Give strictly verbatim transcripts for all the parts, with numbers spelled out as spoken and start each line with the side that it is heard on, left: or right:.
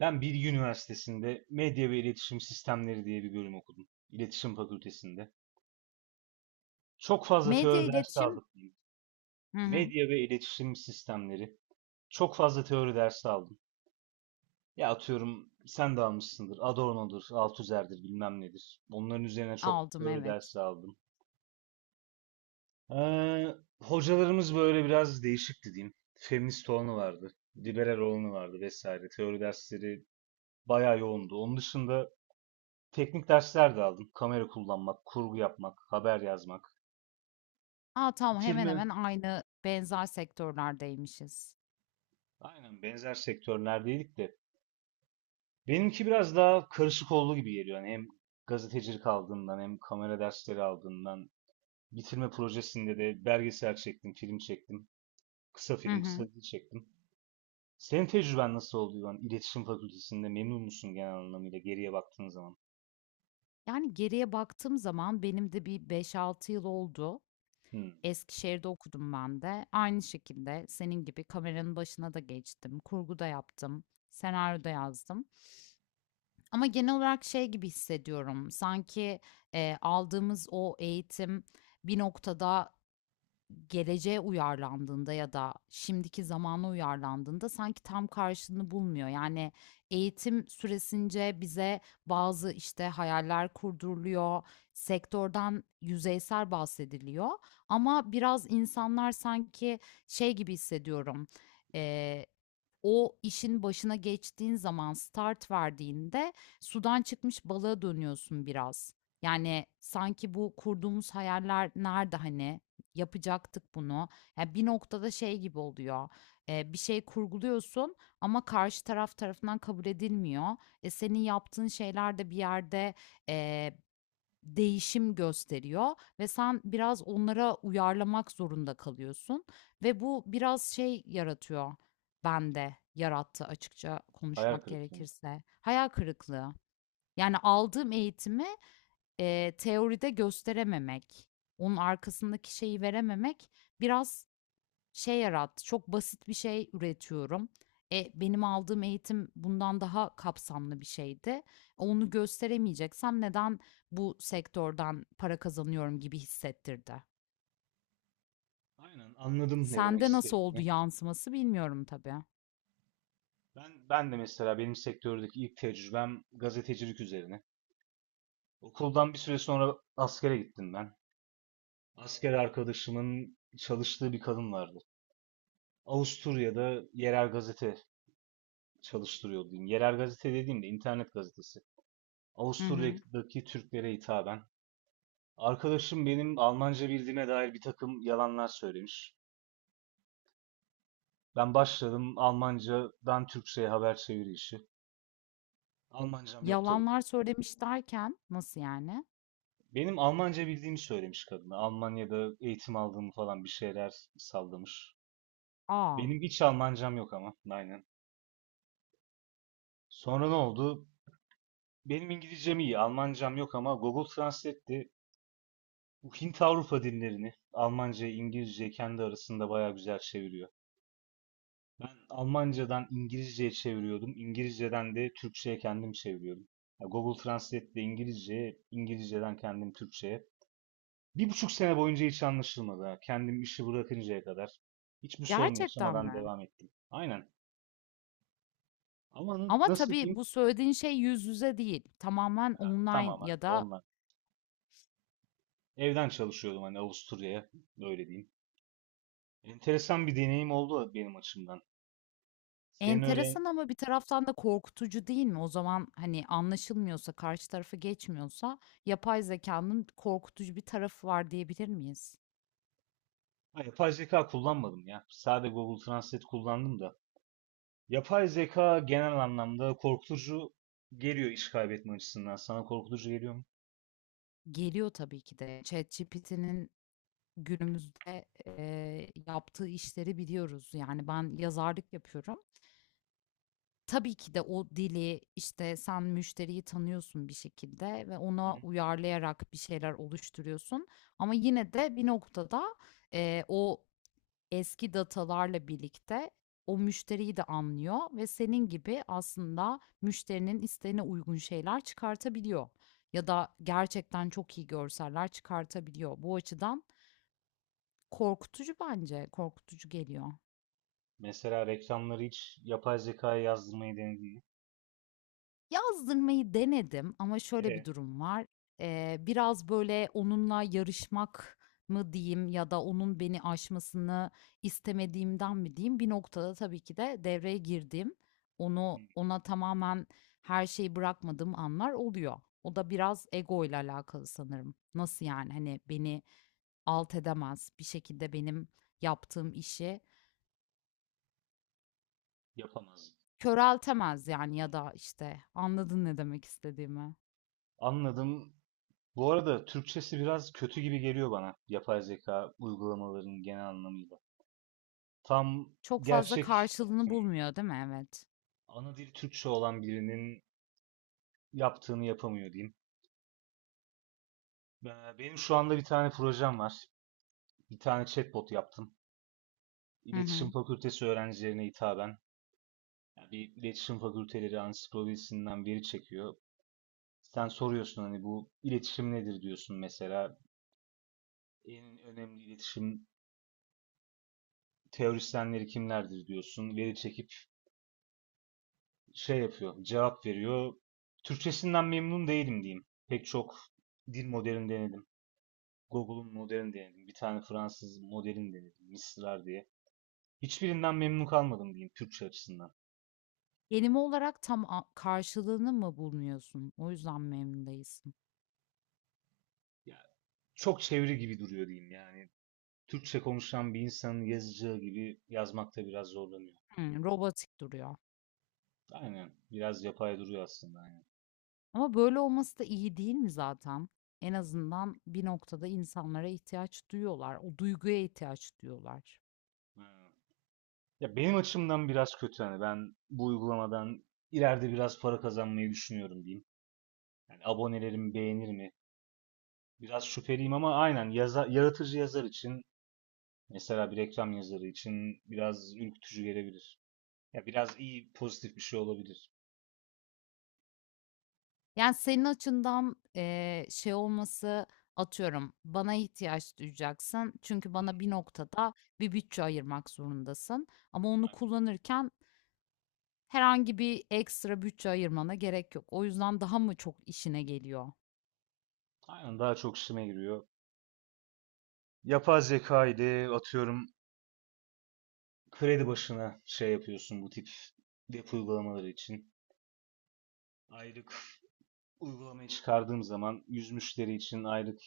right: Ben Bilgi Üniversitesi'nde Medya ve İletişim Sistemleri diye bir bölüm okudum. İletişim Fakültesi'nde. Çok fazla
left: Medya,
right: teori dersi
left: iletişim.
right: aldık diyeyim.
left: Hı hı.
right: Medya ve İletişim Sistemleri. Çok fazla teori dersi aldım. Ya atıyorum sen de almışsındır. Adorno'dur, Althusser'dir bilmem nedir. Onların üzerine çok
left: Aldım,
right: teori
left: evet.
right: dersi aldım. Ee, Hocalarımız böyle biraz değişikti diyeyim. Feminist olanı vardı, liberal olanı vardı vesaire. Teori dersleri bayağı yoğundu. Onun dışında teknik dersler de aldık. Kamera kullanmak, kurgu yapmak, haber yazmak.
left: A, tamam, hemen
right: Bitirme,
left: hemen aynı, benzer sektörlerdeymişiz.
right: aynen benzer sektörlerdeydik de. Benimki biraz daha karışık olduğu gibi geliyor. Yani hem gazetecilik aldığımdan hem kamera dersleri aldığımdan. Bitirme projesinde de belgesel çektim, film çektim. Kısa
left: Hı
right: film, kısa
left: hı.
right: dizi çektim. Senin tecrüben nasıl oldu İvan? İletişim Fakültesi'nde memnun musun genel anlamıyla geriye baktığın zaman?
left: Yani geriye baktığım zaman benim de bir beş altı yıl oldu.
right: Hmm,
left: Eskişehir'de okudum ben de. Aynı şekilde senin gibi kameranın başına da geçtim. Kurgu da yaptım. Senaryo da yazdım. Ama genel olarak şey gibi hissediyorum. Sanki, eee, aldığımız o eğitim bir noktada geleceğe uyarlandığında ya da şimdiki zamana uyarlandığında sanki tam karşılığını bulmuyor. Yani eğitim süresince bize bazı işte hayaller kurduruluyor, sektörden yüzeysel bahsediliyor ama biraz insanlar sanki şey gibi hissediyorum. eee, O işin başına geçtiğin zaman start verdiğinde sudan çıkmış balığa dönüyorsun biraz. Yani sanki bu kurduğumuz hayaller nerede hani? Yapacaktık bunu. Ya, bir noktada şey gibi oluyor, eee, bir şey kurguluyorsun ama karşı taraf tarafından kabul edilmiyor. E, senin yaptığın şeyler de bir yerde, eee, değişim gösteriyor ve sen biraz onlara uyarlamak zorunda kalıyorsun ve bu biraz şey yaratıyor bende, yarattı açıkça
right: hayal
left: konuşmak
right: kırıklığı.
left: gerekirse, hayal kırıklığı. Yani aldığım eğitimi Eee, teoride gösterememek, onun arkasındaki şeyi verememek biraz şey yarattı. Çok basit bir şey üretiyorum. E, benim aldığım eğitim bundan daha kapsamlı bir şeydi. Onu gösteremeyeceksem neden bu sektörden para kazanıyorum gibi hissettirdi.
right: Aynen, anladım ne demek
left: Sende nasıl oldu
right: istediğini.
left: yansıması bilmiyorum tabii.
right: Ben, ben de mesela benim sektördeki ilk tecrübem gazetecilik üzerine. Okuldan bir süre sonra askere gittim ben. Asker arkadaşımın çalıştığı bir kadın vardı. Avusturya'da yerel gazete çalıştırıyordu diyeyim. Yerel gazete dediğimde internet gazetesi.
left: Hı hı.
right: Avusturya'daki Türklere hitaben. Arkadaşım benim Almanca bildiğime dair bir takım yalanlar söylemiş. Ben başladım Almancadan Türkçe'ye haber çeviri işi. Almancam yok tabii.
left: Yalanlar söylemiş derken nasıl yani?
right: Benim Almanca bildiğimi söylemiş kadına. Almanya'da eğitim aldığımı falan bir şeyler sallamış.
left: Aa,
right: Benim hiç Almancam yok ama. Aynen. Sonra ne oldu? Benim İngilizcem iyi, Almancam yok ama Google Translate'te bu Hint Avrupa dillerini Almanca, İngilizce kendi arasında bayağı güzel çeviriyor. Ben Almancadan İngilizceye çeviriyordum. İngilizceden de Türkçeye kendim çeviriyordum. Ya Google Translate'de İngilizce, İngilizceden kendim Türkçeye. Bir buçuk sene boyunca hiç anlaşılmadı. Ha. Kendim işi bırakıncaya kadar hiçbir sorun
left: gerçekten
right: yaşamadan
left: mi?
right: devam ettim. Aynen. Ama na-
left: Ama
right: nasıl
left: tabii
right: diyeyim?
left: bu söylediğin şey yüz yüze değil. Tamamen online
right: Tamamen
left: ya da
right: onlar. Evden çalışıyordum hani Avusturya'ya. Öyle diyeyim. Enteresan bir deneyim oldu benim açımdan. Senin öyle.
left: enteresan ama bir taraftan da korkutucu değil mi? O zaman hani anlaşılmıyorsa, karşı tarafı geçmiyorsa yapay zekanın korkutucu bir tarafı var diyebilir miyiz?
right: Ha, yapay zeka kullanmadım ya. Sadece Google Translate kullandım da. Yapay zeka genel anlamda korkutucu geliyor iş kaybetme açısından. Sana korkutucu geliyor mu?
left: Geliyor tabii ki de. ChatGPT'nin günümüzde, eee, yaptığı işleri biliyoruz. Yani ben yazarlık yapıyorum. Tabii ki de o dili, işte, sen müşteriyi tanıyorsun bir şekilde ve
right: Hı
left: ona
right: hı.
left: uyarlayarak bir şeyler oluşturuyorsun ama yine de bir noktada, eee, o eski datalarla birlikte o müşteriyi de anlıyor ve senin gibi aslında müşterinin isteğine uygun şeyler çıkartabiliyor ya da gerçekten çok iyi görseller çıkartabiliyor. Bu açıdan korkutucu bence, korkutucu geliyor.
right: Mesela reklamları hiç yapay zekaya yazdırmayı denedin mi?
left: Yazdırmayı denedim ama şöyle bir
right: E,
left: durum var. Eee, biraz, böyle, onunla yarışmak mı diyeyim ya da onun beni aşmasını istemediğimden mi diyeyim, bir noktada tabii ki de devreye girdiğim,
right: hı,
left: onu ona tamamen her şeyi bırakmadığım anlar oluyor. O da biraz ego ile alakalı sanırım. Nasıl yani? Hani, beni alt edemez, bir şekilde benim yaptığım işi
right: yapamaz.
left: köreltemez yani ya da, işte, anladın ne demek istediğimi.
right: Anladım. Bu arada Türkçesi biraz kötü gibi geliyor bana. Yapay zeka uygulamalarının genel anlamıyla. Tam
left: Çok fazla
right: gerçek
left: karşılığını
right: hmm,
left: bulmuyor, değil mi? Evet.
right: ana dili Türkçe olan birinin yaptığını yapamıyor diyeyim. Ee, Benim şu anda bir tane projem var. Bir tane chatbot yaptım.
left: Hı
right: İletişim
left: hı.
right: Fakültesi öğrencilerine hitaben. Yani bir iletişim fakülteleri ansiklopedisinden veri çekiyor. Sen soruyorsun hani bu iletişim nedir diyorsun mesela. En önemli iletişim teorisyenleri kimlerdir diyorsun. Veri çekip şey yapıyor, cevap veriyor. Türkçesinden memnun değilim diyeyim. Pek çok dil modelini denedim. Google'un modelini denedim. Bir tane Fransız modelini denedim. Mistral diye. Hiçbirinden memnun kalmadım diyeyim Türkçe açısından.
left: Kelime olarak tam a karşılığını mı bulmuyorsun? O yüzden mi memnun değilsin?
right: Ya, çok çeviri gibi duruyor diyeyim yani. Türkçe konuşan bir insanın yazacağı gibi yazmakta biraz zorlanıyor.
left: Hımm, robotik duruyor.
right: Aynen. Biraz yapay duruyor aslında. Aynen.
left: Ama böyle olması da iyi değil mi zaten? En azından bir noktada insanlara ihtiyaç duyuyorlar. O duyguya ihtiyaç duyuyorlar.
right: Aynen. Ya benim açımdan biraz kötü hani ben bu uygulamadan ileride biraz para kazanmayı düşünüyorum diyeyim. Yani abonelerimi beğenir mi? Biraz şüpheliyim ama aynen yaza- yaratıcı yazar için mesela bir reklam yazarı için biraz ürkütücü gelebilir. Ya biraz iyi pozitif bir şey olabilir.
left: Yani, senin açından, eee, şey olması, atıyorum, bana ihtiyaç duyacaksın çünkü bana bir noktada bir bütçe ayırmak zorundasın ama onu
right: Aynen.
left: kullanırken herhangi bir ekstra bütçe ayırmana gerek yok. O yüzden daha mı çok işine geliyor?
right: Aynen, daha çok işime giriyor. Yapay zeka ile atıyorum kredi başına şey yapıyorsun bu tip web uygulamaları için. Aylık uygulamayı çıkardığım zaman yüz müşteri için aylık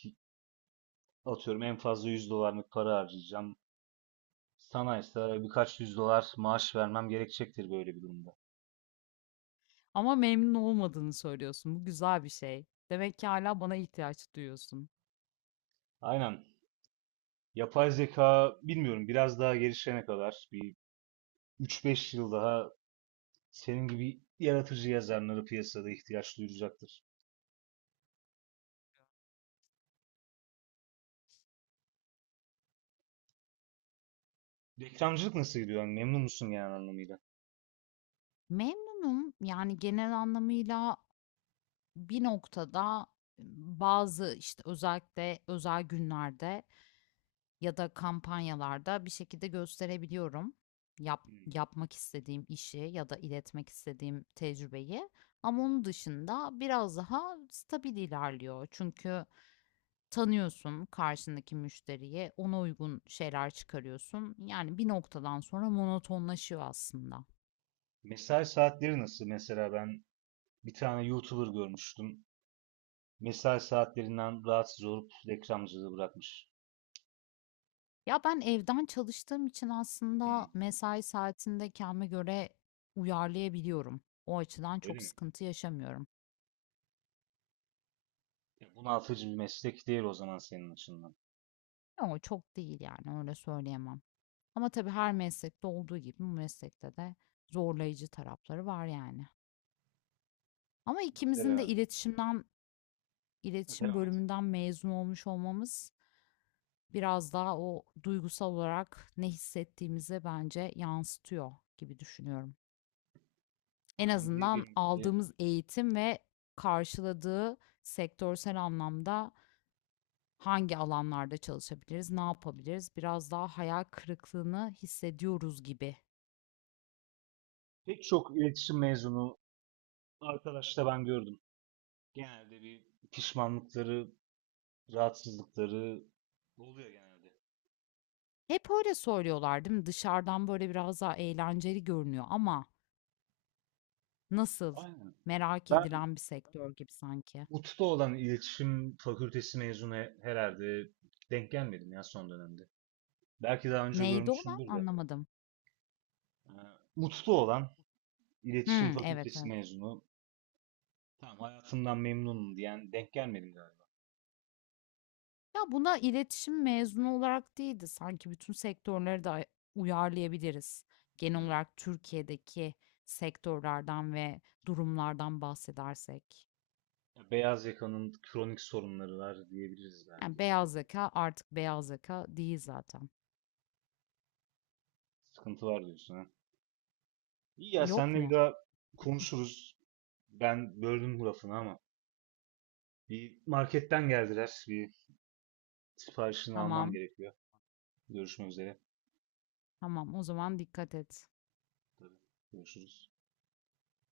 right: atıyorum en fazla yüz dolarlık para harcayacağım. Sana ise birkaç yüz dolar maaş vermem gerekecektir böyle bir durumda.
left: Ama memnun olmadığını söylüyorsun. Bu güzel bir şey. Demek ki hala bana ihtiyaç duyuyorsun.
right: Aynen. Yapay zeka bilmiyorum biraz daha gelişene kadar bir üç beş yıl daha senin gibi yaratıcı yazarlara piyasada ihtiyaç duyulacaktır. Reklamcılık nasıl gidiyor? Yani memnun musun genel anlamıyla?
left: Memnunum. Yani genel anlamıyla bir noktada bazı, işte, özellikle özel günlerde ya da kampanyalarda bir şekilde gösterebiliyorum yap
right: Hmm.
left: yapmak istediğim işi ya da iletmek istediğim tecrübeyi ama onun dışında biraz daha stabil ilerliyor. Çünkü tanıyorsun karşındaki müşteriye, ona uygun şeyler çıkarıyorsun. Yani bir noktadan sonra monotonlaşıyor aslında.
right: Mesai saatleri nasıl? Mesela ben bir tane YouTuber görmüştüm. Mesai saatlerinden rahatsız olup reklamcılığı bırakmış.
left: Ya ben evden çalıştığım için aslında
right: Hmm,
left: mesai saatinde kendime göre uyarlayabiliyorum. O açıdan
right: öyle
left: çok
right: mi?
left: sıkıntı yaşamıyorum.
right: Ya bunaltıcı bir meslek değil o zaman senin açından.
left: Ama çok değil yani öyle söyleyemem. Ama tabii her meslekte olduğu gibi bu meslekte de zorlayıcı tarafları var yani. Ama ikimizin de
right: Mesela
left: iletişimden, iletişim
right: devam et.
left: bölümünden mezun olmuş olmamız biraz daha o duygusal olarak ne hissettiğimize bence yansıtıyor gibi düşünüyorum. En
right: Aynen, bir
left: azından
right: bir.
left: aldığımız eğitim ve karşıladığı sektörsel anlamda hangi alanlarda çalışabiliriz, ne yapabiliriz? Biraz daha hayal kırıklığını hissediyoruz gibi.
right: Pek çok iletişim mezunu arkadaş da ben gördüm. Genelde bir pişmanlıkları, rahatsızlıkları oluyor genelde.
left: Hep öyle söylüyorlar değil mi? Dışarıdan böyle biraz daha eğlenceli görünüyor ama nasıl?
right: Aynen.
left: Merak
right: Ben
left: edilen bir sektör gibi sanki.
right: Ut'ta olan iletişim fakültesi mezunu he- herhalde denk gelmedim ya son dönemde. Belki daha önce
left: Neydi olan
right: görmüşümdür de.
left: anlamadım.
right: Ee, Ut'ta olan iletişim
left: Hmm, evet,
right: fakültesi
left: evet.
right: mezunu tamam hayatımdan memnunum diyen denk gelmedim galiba.
left: Ya buna iletişim mezunu olarak değil de sanki bütün sektörleri de uyarlayabiliriz. Genel
right: Hmm.
left: olarak Türkiye'deki sektörlerden ve durumlardan bahsedersek.
right: Ya beyaz yakanın kronik sorunları var diyebiliriz
left: Yani
right: belki. Tüh,
left: beyaz yaka artık beyaz yaka değil zaten.
right: sıkıntı var diyorsun ha. İyi ya
left: Yok
right: senle bir
left: mu?
right: daha konuşuruz. Ben böldüm bu lafını ama. Bir marketten geldiler. Bir siparişini almam
left: Tamam,
right: gerekiyor. Görüşmek üzere.
left: tamam. O zaman dikkat et.
right: Tabii. Görüşürüz.